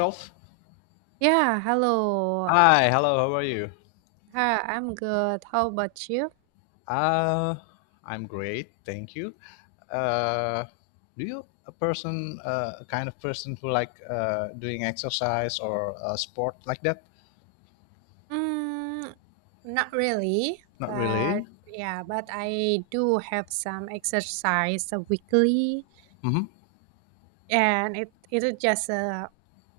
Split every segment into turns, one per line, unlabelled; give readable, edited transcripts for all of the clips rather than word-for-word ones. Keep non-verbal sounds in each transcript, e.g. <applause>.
Charles.
Yeah, hello.
Hi, hello, how are you?
Hi, I'm good. How about you?
Uh, I'm great, thank you. Uh, do you a person, a kind of person who like doing exercise or sport like that?
Mm, Not really,
Not
but,
really.
yeah, but I do have some exercise weekly,
Mm-hmm.
and it is just a,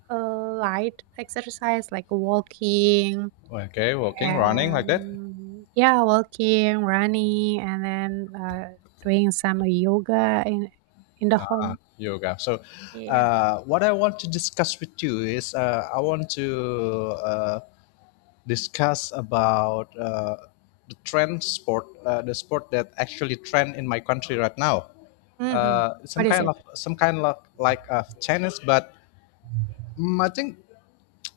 a light exercise like walking
Okay, walking, running like that,
and yeah, walking, running, and then doing some yoga in the home.
yoga. So,
Yeah.
what I want to discuss with you is I want to uh, discuss about the trend sport, the sport that actually trend in my country right now.
Mm-hmm.
Uh, some
What is
kind
it?
of some kind of like tennis, but I think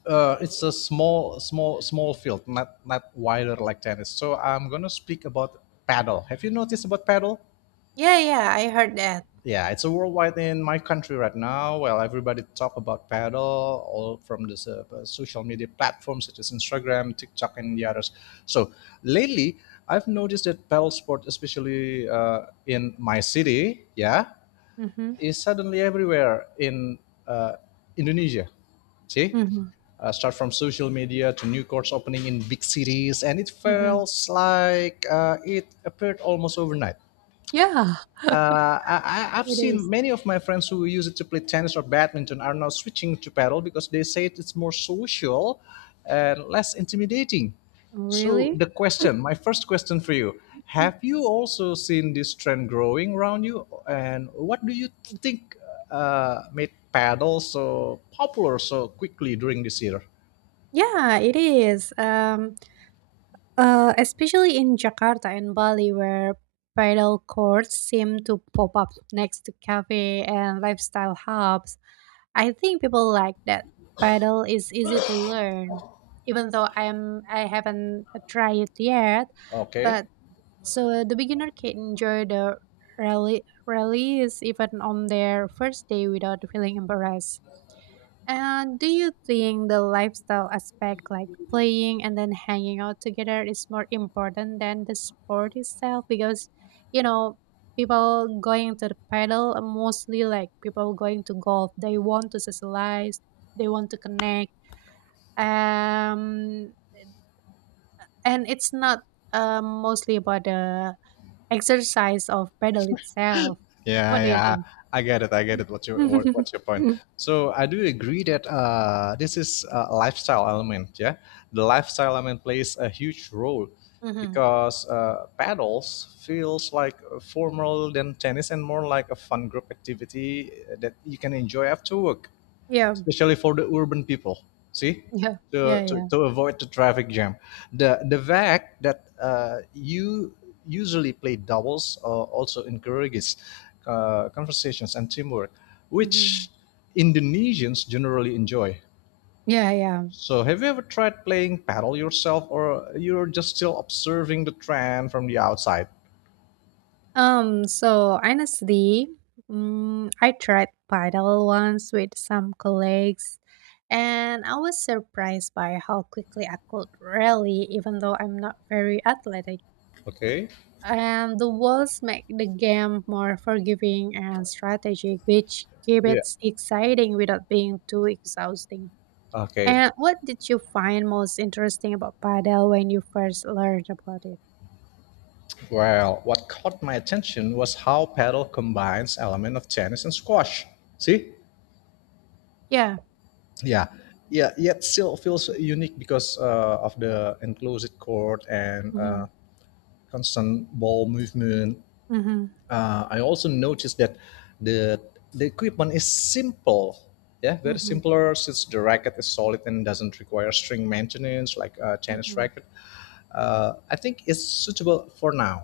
it's a small field, not wider like tennis. So I'm gonna speak about paddle. Have you noticed about paddle?
Yeah, yeah, I heard that.
Yeah, it's a worldwide in my country right now. Well, everybody talk about paddle, all from the social media platforms such as Instagram, TikTok, and the others. So lately, I've noticed that paddle sport, especially in my city, yeah,
Mm-hmm.
is suddenly everywhere in uh, Indonesia. See,
Mm-hmm.
start from social media to new courts opening in big cities, and it
Mhm.
feels like it appeared almost overnight.
Yeah,
Uh, I, I've
it
seen
is.
many of my friends who use it to play tennis or badminton are now switching to paddle because they say it's more social and less intimidating. So
Really?
the question, my first question for you,
Mm.
have you also seen this trend growing around you? And what do you think made paddle so popular so quickly during this year?
Yeah, it is. Especially in Jakarta and Bali, where paddle courts seem to pop up next to cafe and lifestyle hubs. I think people like that. Paddle is easy to learn, even though I haven't tried it yet.
Okay.
But so the beginner can enjoy the rally rallies even on their first day without feeling embarrassed. And do you think the lifestyle aspect, like playing and then hanging out together, is more important than the sport itself? Because, you know, people going to the paddle are mostly like people going to golf. They want to socialize, they want to connect. Um, and it's not mostly about the exercise of paddle itself.
Yeah,
What do you
yeah,
think?
I get it. I get it. What's
<laughs>
your what, what's your point?
Mm-hmm.
So I do agree that this is a lifestyle element. Yeah, the lifestyle element plays a huge role because paddles feels like formal than tennis and more like a fun group activity that you can enjoy after work
Yeah,
especially for the urban people. See,
yeah,
to,
yeah,
to,
yeah.
to avoid the traffic jam. The fact that you usually play doubles also encourages conversations and teamwork,
Mm-hmm.
which Indonesians generally enjoy.
Yeah, yeah.
So, have you ever tried playing paddle yourself, or you're just still observing the trend from the outside?
So honestly, I tried paddle once with some colleagues, and I was surprised by how quickly I could rally, even though I'm not very athletic.
Okay.
And the walls make the game more forgiving and strategic, which keep
Yeah.
it exciting without being too exhausting.
Okay.
And what did you find most interesting about paddle when you first learned about it?
Well, what caught my attention was how paddle combines element of tennis and squash. See?
Yeah.
Yeah. Yeah, yet still feels unique because of the enclosed court and
Mm-hmm.
constant ball movement.
Mm-hmm.
I also noticed that the the equipment is simple. Yeah, very
Mm-hmm.
simpler since the racket is solid and doesn't require string maintenance like a tennis
Mm-hmm.
racket. I think it's suitable for now.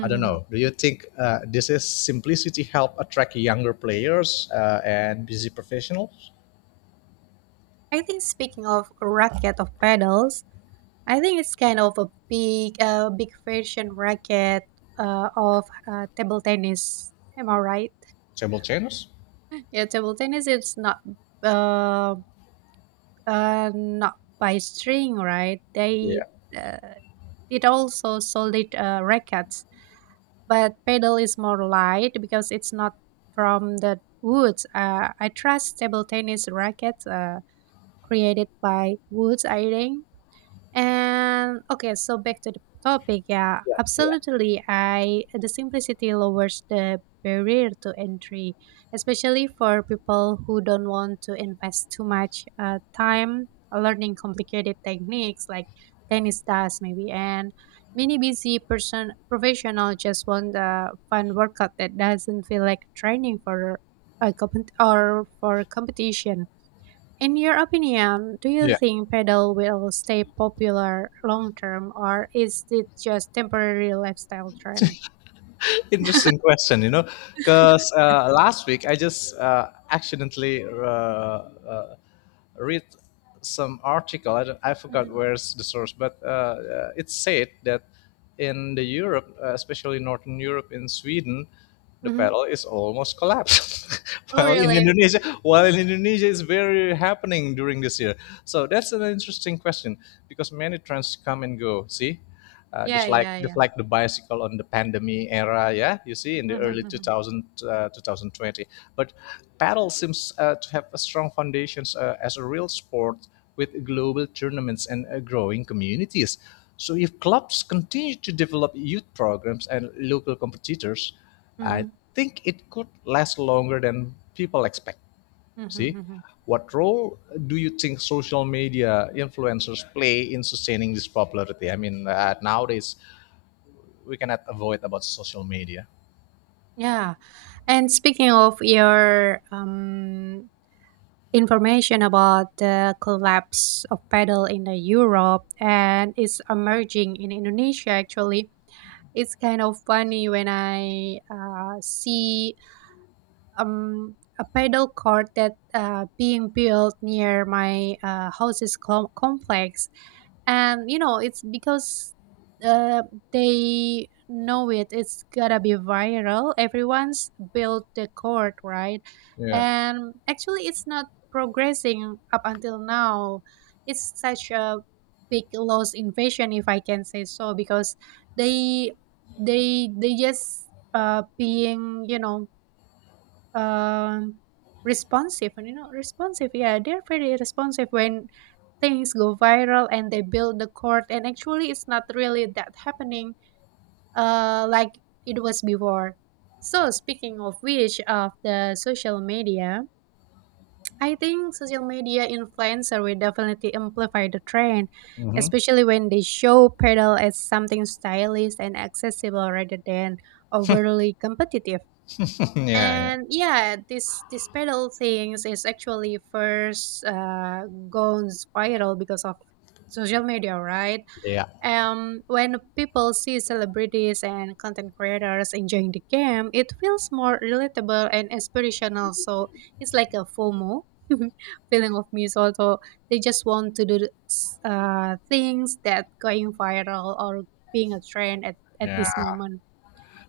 I don't know. Do you think this is simplicity help attract younger players and busy professionals,
I think, speaking of racket of pedals, I think it's kind of a big version racket of table tennis. Am I right?
table tennis?
<laughs> Yeah, table tennis is uh, not by string, right? They
Yeah,
uh, it also solid rackets, but pedal is more light because it's not from the woods. I trust table tennis rackets created by woods, I think. And okay, so back to the topic. Yeah,
yeah, yeah,
absolutely. I The simplicity lowers the barrier to entry, especially for people who don't want to invest too much time learning complicated techniques like tennis does, maybe. And many busy person professional just want a fun workout that doesn't feel like training for a compet or for competition. In your opinion, do you
yeah.
think pedal will stay popular long term, or is it just temporary lifestyle trend?
Interesting question. You know, because last week I just accidentally read some article. I, don't, I forgot
Mhm.
where's the source, but it said that in the Europe, especially Northern Europe, in Sweden, the
Mhm.
pedal is almost collapsed. <laughs>
Oh,
while in
really?
Indonesia, while in Indonesia is very happening during this year. So that's an interesting question because many trends come and go. See, uh,
Yeah,
just like
yeah,
just
yeah.
like the bicycle on the pandemic era, yeah, you see in the
Mhm,
early
mhm,
2000 2020, but paddle seems to have a strong foundations as a real sport with global tournaments and growing communities. So if clubs continue to develop youth programs and local competitors, I
mhm,
think it could last longer than people expect.
mhm,
See,
mhm.
what role do you think social media influencers play in sustaining this popularity? I mean, nowadays we cannot avoid about social media.
Yeah. And speaking of your information about the collapse of pedal in the Europe and it's emerging in Indonesia, actually, it's kind of funny when I see a pedal court that being built near my house's complex, and you know it's because uh, they know it. It's gotta be viral. Everyone's built the court, right?
Yeah.
And actually, it's not progressing up until now. It's such a big loss invasion, if I can say so, because they they just being, um responsive, and responsive. Yeah, they're very responsive when things go viral, and they build the court, and actually, it's not really that happening like it was before. So speaking of which, of the social media, I think social media influencer will definitely amplify the trend,
Hmm.
especially when they show pedal as something stylish and accessible rather than overly competitive.
<laughs> Yeah. Yeah.
And yeah, this pedal things is actually first gone viral because of social media, right?
Yeah.
When people see celebrities and content creators enjoying the game, it feels more relatable and inspirational. So it's like a fomo <laughs> feeling of me, so they just want to do things that going viral or being a trend at
Yeah.
this moment.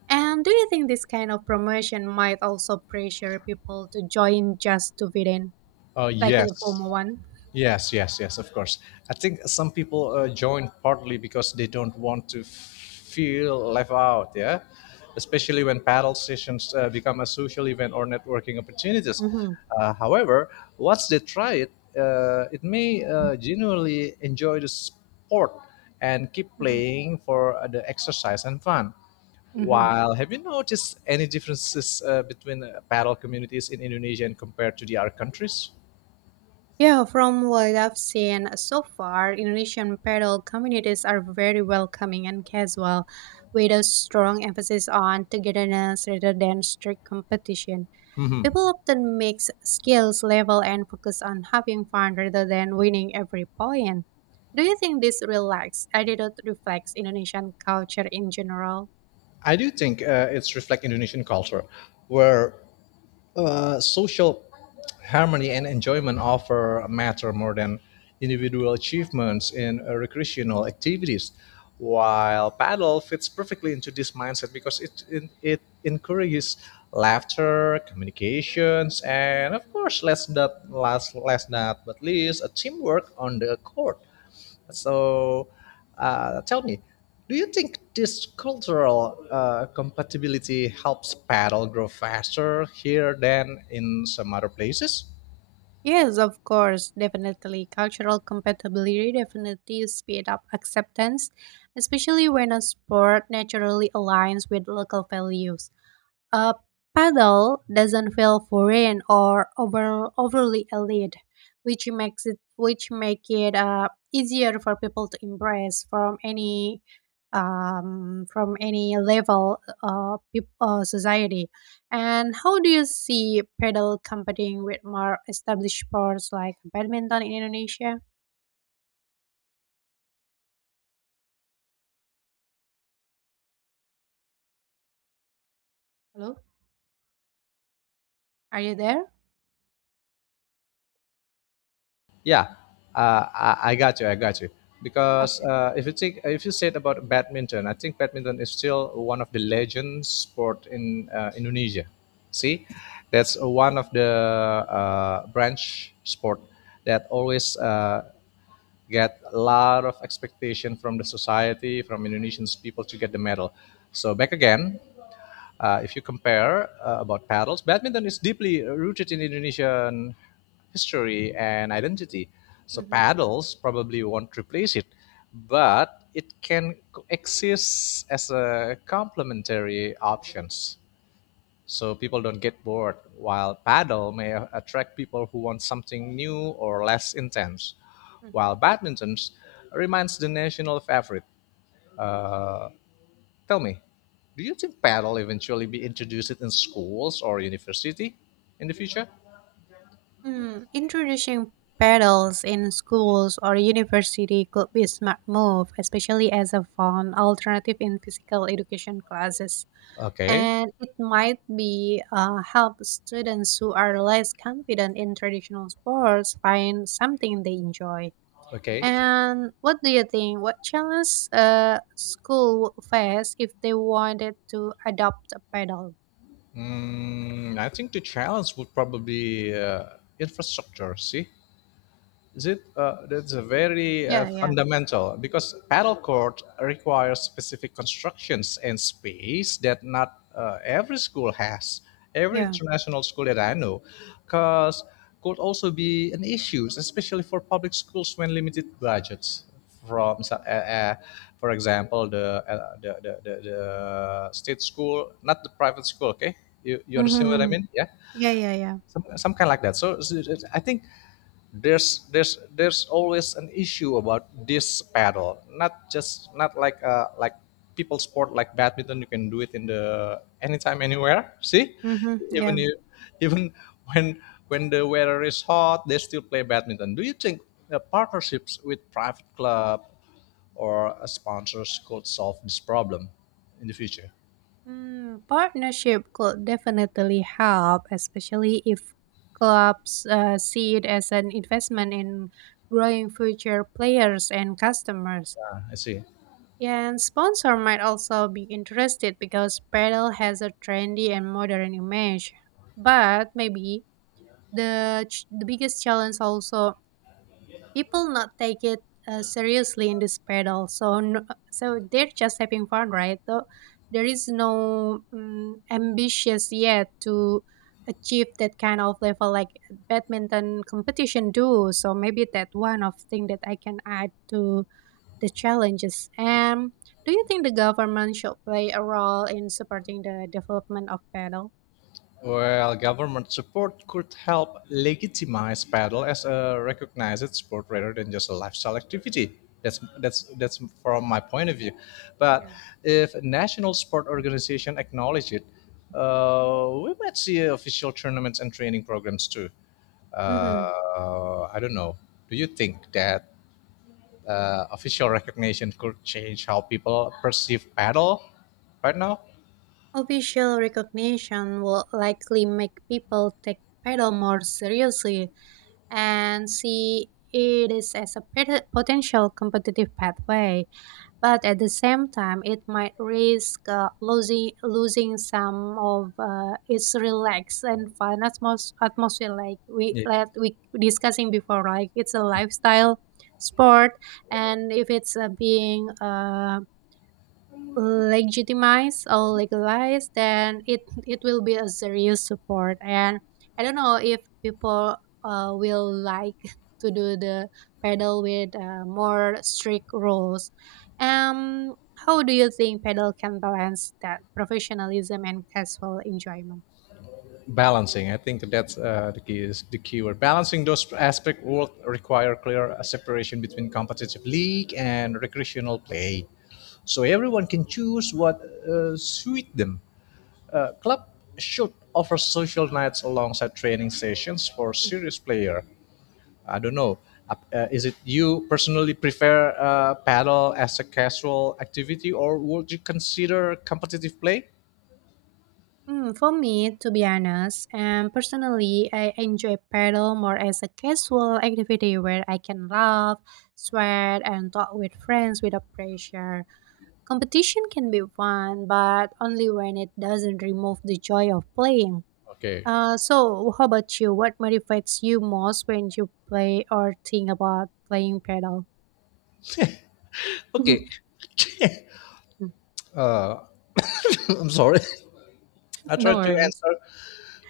And do you think this kind of promotion might also pressure people to join just to fit in,
Oh
like the
yes.
former one?
Yes, yes, yes, of course. I think some people join partly because they don't want to feel left out, yeah? Especially when paddle sessions become a social event or networking opportunities.
Hmm.
However, once they try it, it may genuinely enjoy the sport and keep
Hmm.
playing for the exercise and fun.
Hmm.
While have you noticed any differences between paddle communities in Indonesia and compared to the other countries?
Yeah, from what I've seen so far, Indonesian paddle communities are very welcoming and casual, with a strong emphasis on togetherness rather than strict competition.
Hmm.
People often mix skills level and focus on having fun rather than winning every point. Do you think this relaxed attitude reflects Indonesian culture in general?
I do think it's reflect Indonesian culture, where social harmony and enjoyment offer matter more than individual achievements in recreational activities. While paddle fits perfectly into this mindset because it encourages laughter, communications, and of course, last not last last not but least, a teamwork on the court. So, tell me, do you think this cultural compatibility helps paddle grow faster here than in some other places?
Yes, of course, definitely. Cultural compatibility definitely speed up acceptance, especially when a sport naturally aligns with local values. A paddle doesn't feel foreign or overly elite, which make it easier for people to embrace from any level of society. And how do you see paddle competing with more established sports like badminton in Indonesia? Hello, are you there?
Yeah, I got you. I got you. Because
Okay.
if you think, if you said about badminton, I think badminton is still one of the legend sport in Indonesia. See, that's one of the branch sport that always get a lot of expectation from the society, from Indonesian people to get the medal. So back again, if you compare about paddles, badminton is deeply rooted in Indonesian history and identity. So
Hmm.
paddles probably won't replace it, but it can exist as a complementary options so people don't get bored, while paddle may attract people who want something new or less intense,
Hmm.
while badminton remains the national favorite. Tell me, do you think paddle eventually be introduced in schools or university in the future?
Hmm, introducing pedals in schools or university could be a smart move, especially as a fun alternative in physical education classes.
Okay,
And it might be help students who are less confident in traditional sports find something they enjoy.
okay.
And what do you think? What challenge school would face if they wanted to adopt a pedal?
I think the challenge would probably infrastructure. See, is it, that's a very
Yeah, yeah,
fundamental because paddle court requires specific constructions and space that not every school has. Every
yeah.
international school that I know, because could also be an issue, especially for public schools when limited budgets. From for example, the state school, not the private school. Okay, you understand what I
Mm-hmm.
mean? Yeah,
Yeah, yeah, yeah.
some kind like that. So I think there's always an issue about this paddle. Not just not like people sport like badminton. You can do it in the anytime anywhere. See,
Mm-hmm. Yeah.
even you even when when the weather is hot, they still play badminton. Do you think partnerships with private club or sponsors could solve this problem in the future?
Partnership could definitely help, especially if clubs see it as an investment in growing future players and customers.
I see.
Yeah, and sponsor might also be interested because Paddle has a trendy and modern image. But maybe the biggest challenge also, people not take it seriously in this pedal, so no, so they're just having fun, right? So there is no ambitious yet to achieve that kind of level like badminton competition do. So maybe that one of thing that I can add to the challenges. And do you think the government should play a role in supporting the development of pedal?
Well, government support could help legitimize paddle as a recognized sport rather than just a lifestyle activity. That's from my point of view. But
Yeah.
if national sport organization acknowledge it, we might see official tournaments and training programs too.
Mm-hmm.
I don't know. Do you think that official recognition could change how people perceive paddle right now?
Official recognition will likely make people take paddle more seriously and see it is as a potential competitive pathway, but at the same time, it might risk losing some of its relaxed and fun atmosphere,
Yeah.
like we discussing before. Like it's a lifestyle sport, and if it's being legitimize or legalize, then it will be a serious support. And I don't know if people will like <laughs> to do the pedal with more strict rules. Um, how do you think pedal can balance that professionalism and casual enjoyment?
Balancing, I think that's the key is the keyword. Balancing those aspects will require clear separation between competitive league and recreational play so everyone can choose what suit them. A club should offer social nights alongside training sessions for serious player. I don't know, is it you personally prefer paddle as a casual activity or would you consider competitive play?
For me, to be honest, and personally, I enjoy paddle more as a casual activity where I can laugh, sweat, and talk with friends without pressure. Competition can be fun, but only when it doesn't remove the joy of playing.
Okay,
So, how about you? What motivates you most when you play or think about playing paddle?
okay. <laughs>
<laughs>
I'm sorry. I try
No
to
worries.
answer.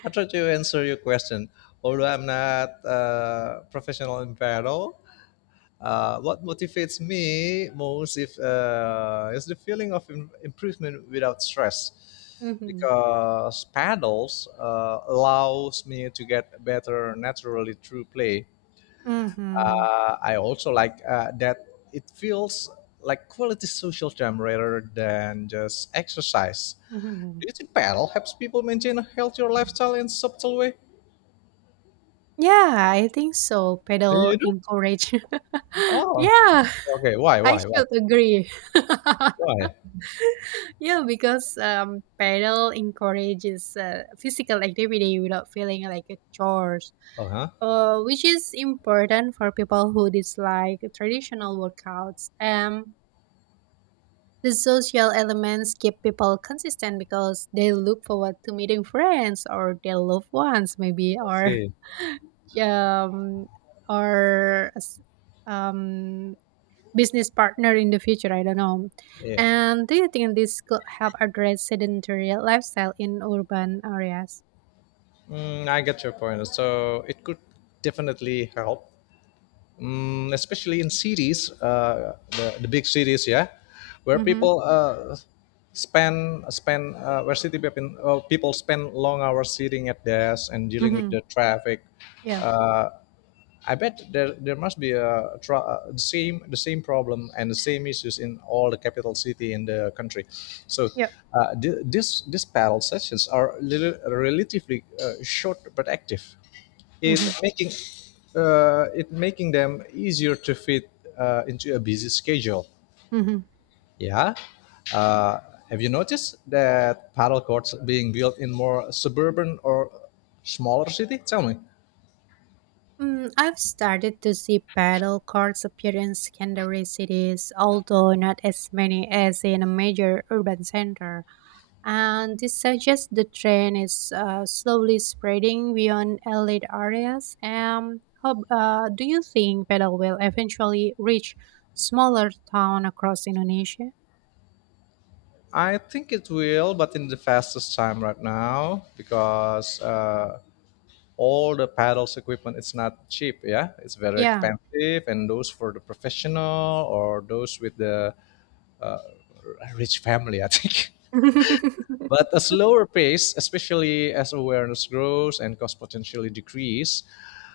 I try to answer your question. Although I'm not professional in paddle, what motivates me most if, is the feeling of improvement without stress,
Mm-hmm.
because paddles allows me to get better naturally through play.
Mm-hmm.
I also like that it feels like quality social time rather than just exercise.
Mm-hmm.
Each paddle helps people maintain a healthier lifestyle in subtle way.
Yeah, I think so.
Eh,
Pedal
you do?
encourage. <laughs>
Oh,
Yeah,
okay. Why?
I
Why? Why?
should agree. <laughs>
Why?
Yeah, because pedal encourages physical activity without feeling like a chores,
Oh, huh?
which is important for people who dislike traditional workouts. The social elements keep people consistent because they look forward to meeting friends or their loved ones, maybe,
I
or
see.
<laughs> um, or um, business partner in the future. I don't know.
Yeah.
And do you think this could help address sedentary lifestyle in urban areas?
I get your point. So it could definitely help, especially in cities, the big cities, yeah, where
Mm-hmm.
people spend spend where city people, people spend long hours sitting at desks and dealing with
Mm-hmm.
the traffic.
Yeah.
I bet there must be a the same problem and the same issues in all the capital city in the country. So
Yep.
this these panel sessions are little, relatively short but active. It
Mm-hmm.
making it making them easier to fit into a busy schedule.
Mm-hmm.
Yeah. Uh, have you noticed that paddle courts being built in more suburban or smaller city? Tell me.
I've started to see paddle courts appear in secondary cities, although not as many as in a major urban center. And this suggests the trend is slowly spreading beyond elite areas. How, do you think paddle will eventually reach smaller town across Indonesia?
I think it will, but in the fastest time right now because all the paddles equipment it's not cheap. Yeah, it's very
Yeah.
expensive, and those for the professional or those with the rich family, I think. <laughs> But
<laughs>
a slower pace, especially as awareness grows and cost potentially decrease,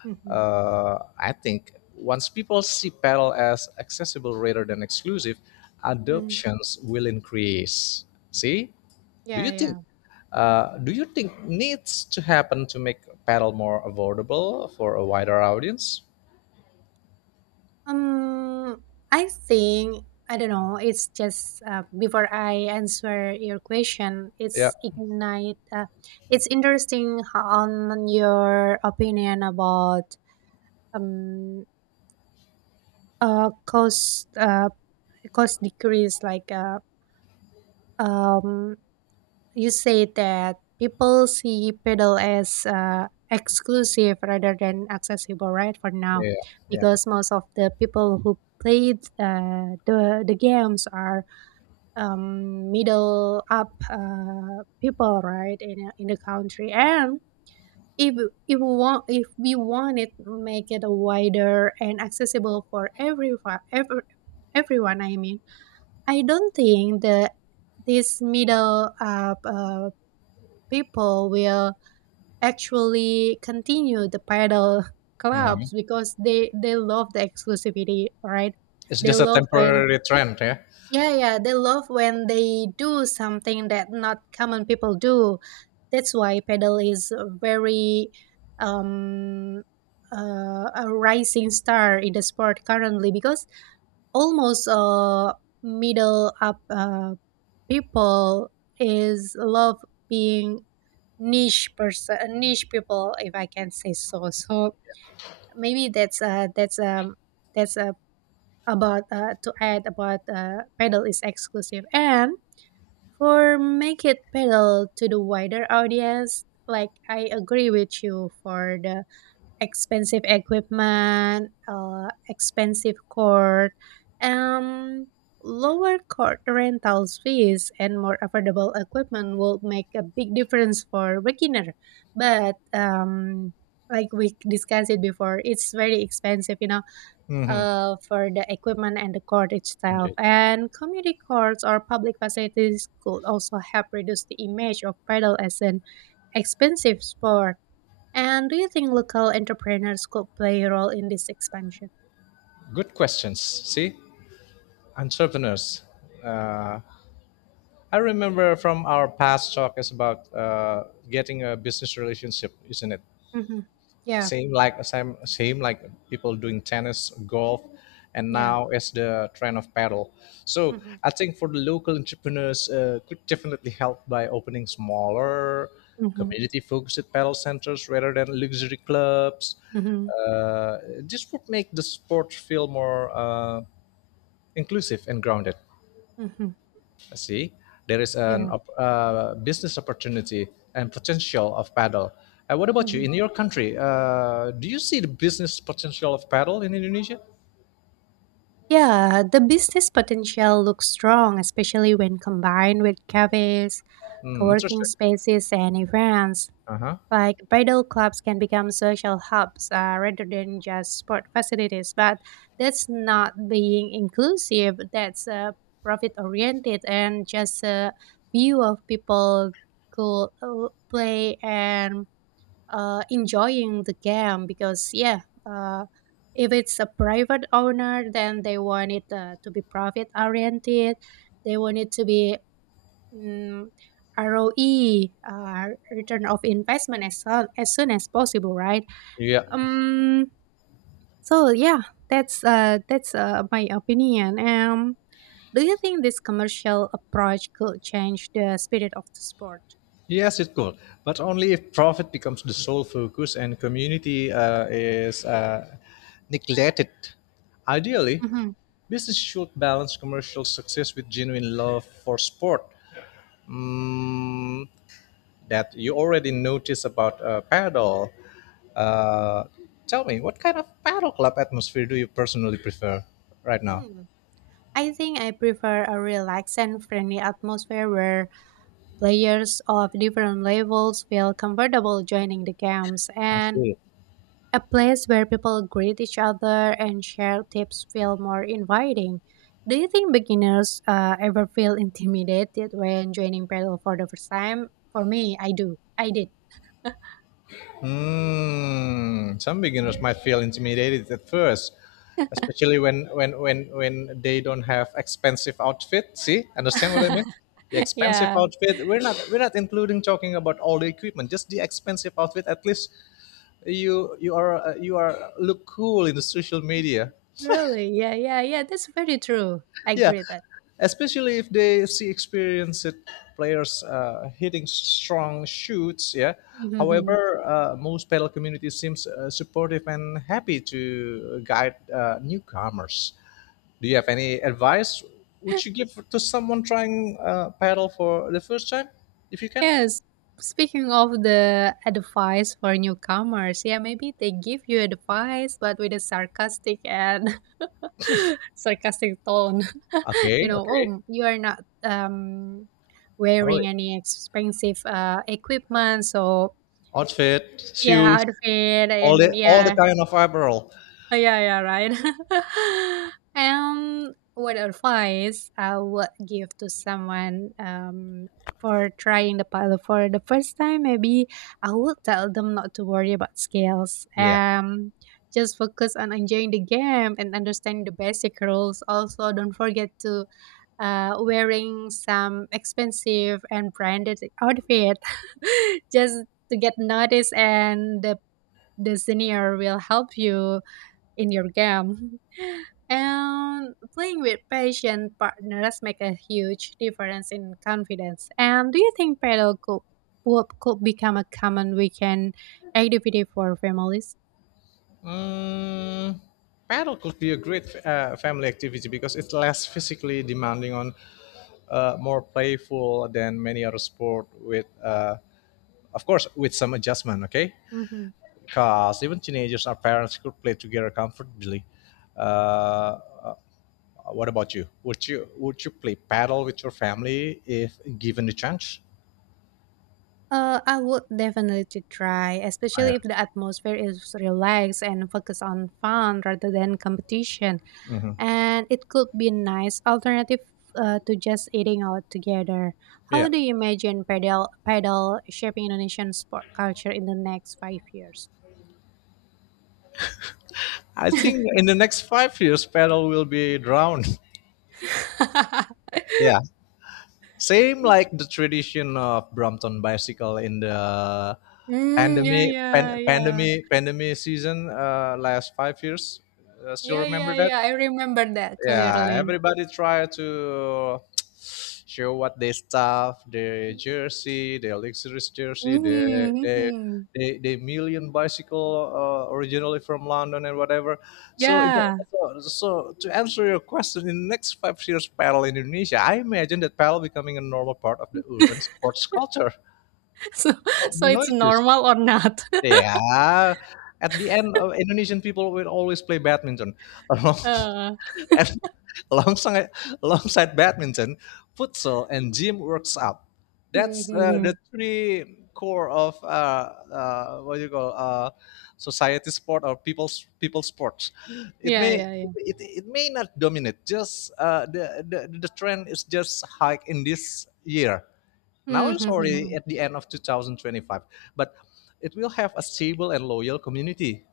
Mhm.
I think once people see pedal as accessible rather than exclusive,
Mm,
adoptions will increase. See, do
Yeah,
you think?
yeah.
Do you think needs to happen to make pedal more affordable for a wider audience?
Um, I think I don't know. It's just before I answer your question,
Yeah,
it's ignite. It's interesting, on your opinion about um uh cost uh cost decrease um You say that people see pedal as exclusive rather than accessible, right? For now,
yeah, yeah.
because most of the people who played the games are middle up people, right, in the country. And if if we want it, make it wider and accessible for everyone, everyone. I mean, I don't think the this middle up people will actually continue the paddle <laughs>
Mhm.
clubs because they love the exclusivity, right?
It's
They
just a
love when
temporary trend, yeah.
Yeah, yeah, they love when they do something that not common people do. That's why paddle is um a rising star in the sport currently because almost middle up people is love being niche people, if I can say so. So maybe that's about to add about pedal is exclusive, and for make it pedal to the wider audience, like, I agree with you for the expensive equipment, expensive court, um, lower court rentals fees, and more affordable equipment will make a big difference for beginner. But like we discussed it before, it's very expensive,
Hmm.
for the equipment and the court itself.
Indeed.
And community courts or public facilities could also help reduce the image of paddle as an expensive sport. And do you think local entrepreneurs could play a role in this expansion?
Good questions. See, entrepreneurs. Uh, I remember from our past talk is about getting a business relationship, isn't it?
Hmm Yeah,
Same like people doing tennis, golf, and
yeah.
now it's the trend of paddle. So
hmm
I think for the local entrepreneurs, could definitely help by opening smaller,
hmm
community-focused paddle centers rather than luxury clubs.
hmm
This would make the sport feel more inclusive and grounded.
hmm
See, there is an
Yeah.
business opportunity and potential of paddle. What about you
hmm
in your country? Do you see the business potential of paddle in Indonesia?
Yeah, the business potential looks strong, especially when combined with cafes,
Hmm,
co-working
interesting.
spaces, and events.
Uh huh.
Like bridal clubs can become social hubs, rather than just sport facilities, but that's not being inclusive. That's profit oriented and just a view of people could, play and, enjoying the game, because yeah, if it's a private owner, then they want it, to be profit oriented. They want it to be, mm, ROE, return of investment as soon as, soon as possible, right?
Yeah.
Um, so yeah, that's my opinion. Do you think this commercial approach could change the spirit of the sport?
Yes, it could, but only if profit becomes the sole focus and community is neglected. Ideally,
Hmm
business should balance commercial success with genuine love for sport. Mm, that you already noticed about paddle. Uh, Tell me, what kind of paddle club atmosphere do you personally prefer right now?
Hmm. I think I prefer a relaxed and friendly atmosphere where players of different levels feel comfortable joining the games.
I
And
see.
a place where people greet each other and share tips feel more inviting. Do you think beginners ever feel intimidated when joining Paddle for the first time? For me, I do. I did.
Hmm. Some beginners might feel intimidated at first, especially when they don't have expensive outfit. See, understand what I mean?
<laughs>
The
<laughs>
expensive
Yeah,
outfit. We're not including talking about all the equipment. Just the expensive outfit. At least you are you are look cool in the social media.
really. Yeah, yeah, yeah. That's very true. I
Yeah,
agree with that.
especially if they see experienced players hitting strong shoots, yeah.
<laughs>
However, most pedal community seems supportive and happy to guide newcomers. Do you have any advice would you give to someone trying paddle for the first time, if you can?
Yes. Speaking of the advice for newcomers, yeah, maybe they give you advice, but with a sarcastic and <laughs> sarcastic tone. <laughs>
Okay,
You know,
okay.
oh, you are not,
Oh,
wearing any expensive equipment, so
outfit,
yeah,
shoes,
outfit
all
and
the all the
yeah,
kind of apparel,
<laughs> yeah, yeah, right. <laughs> What advice I would give to someone, for trying the pilot for the first time? Maybe I would tell them not to worry about scales.
yeah.
Just focus on enjoying the game and understanding the basic rules. Also, don't forget to wearing some expensive and branded outfit, <laughs> just to get noticed, and the senior will help you in your game. <laughs> And playing with patient partners make a huge difference in confidence. And do you think paddle could could become a common weekend activity for families?
Mm, paddle could be a great family activity because it's less physically demanding on more playful than many other sport with of course with some adjustment, okay,
Hmm
because even teenagers or parents could play together comfortably. uh, uh, what about you, would you play paddle with your family if given the chance?
I would definitely try,
Yeah.
especially if the atmosphere is relaxed and focused on fun rather than competition.
Hmm.
And it could be nice alternative, to just eating out together.
Yeah,
How do you imagine paddle shaping Indonesian sport culture in the next 5 years?
I think in
<laughs>
the next 5 years paddle will be drowned. <laughs> Yeah. Same like the tradition of Brompton bicycle in the
Mm, yeah,
pandemic pan,
yeah, yeah.
pandemic pandemic season, last 5 years. Still
Yeah, yeah,
remember that?
yeah. I remember that
Yeah,
clearly.
everybody try to <tsk> show what they stuff, their jersey, their luxurious jersey,
Hmm
the
hmm
the million bicycle originally from London and whatever. so, it,
Yeah.
so to answer your question, in the next 5 years paddle in Indonesia, I imagine that paddle becoming a normal part of the urban
<laughs>
sports culture.
So,
Oh,
so it's
noises.
normal or not? <laughs>
Yeah, at the end of Indonesian people will always play badminton. <laughs>
Uh,
And <laughs> alongside alongside badminton, futsal and gym works up. That's
mm-hmm,
the
mm-hmm.
three core of what do you call, society sport or people's people sports. It
Yeah,
may
yeah, yeah.
it may not dominate. Just the trend is just high in this year. Now
Mm-hmm,
it's already
mm-hmm.
at the end of 2025, but it will have a stable and loyal community.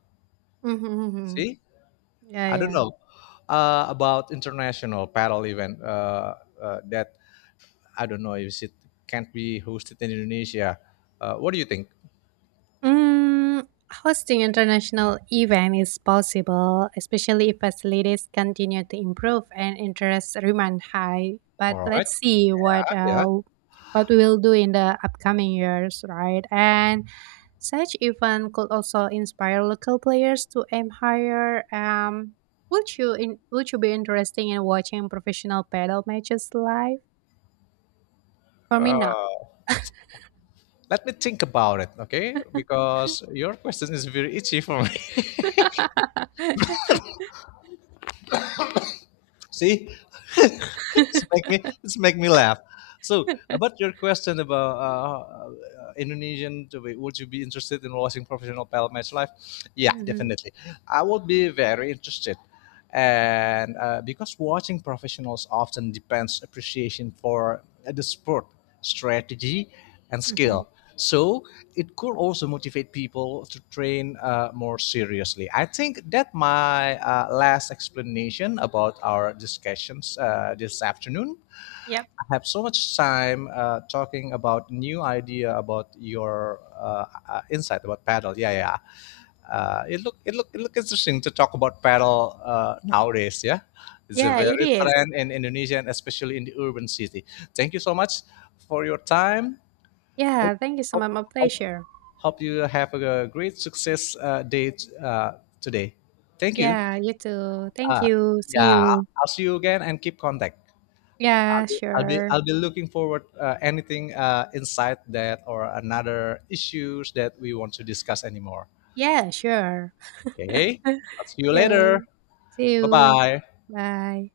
Mm-hmm, mm-hmm.
See,
Yeah,
I don't
yeah.
know about international paddle event that I don't know if it can't be hosted in Indonesia. What do you think?
Mm, hosting international event is possible, especially if facilities continue to improve and interest remain high. But
All right,
let's see what,
yeah.
what we will do in the upcoming years, right? And such event could also inspire local players to aim higher. Would would you be interested in watching professional paddle matches live? For me, not.
Uh, Let me think about it, okay? Because your question is very itchy for me.
<laughs>
See, <laughs> it's make me laugh. So about your question about Indonesian, to be, would you be interested in watching professional pal match live? Yeah,
hmm
definitely. I would be very interested, and because watching professionals often depends appreciation for the sport strategy, and
hmm
skill. So it could also motivate people to train more seriously. I think that my last explanation about our discussions this afternoon.
Yep.
I have so much time talking about new idea about your insight about paddle. Yeah, yeah. It look interesting to talk about paddle nowadays. Yeah, it's a
Yeah, it
very
is.
trend in Indonesia and especially in the urban city. Thank you so much for your time. Hope
Yeah, thank you so
hope
much. My
hope,
pleasure.
hope you have a great success day uh, today. Thank you.
Yeah, you too. Thank
Uh,
you. See
yeah,
you.
I'll see you again and keep contact.
Yeah,
I'll be
sure.
I'll be looking forward anything inside that or another issues that we want to discuss anymore.
Yeah, sure.
Okay, I'll see
<laughs>
you later.
You. See
Bye
you.
bye.
Bye.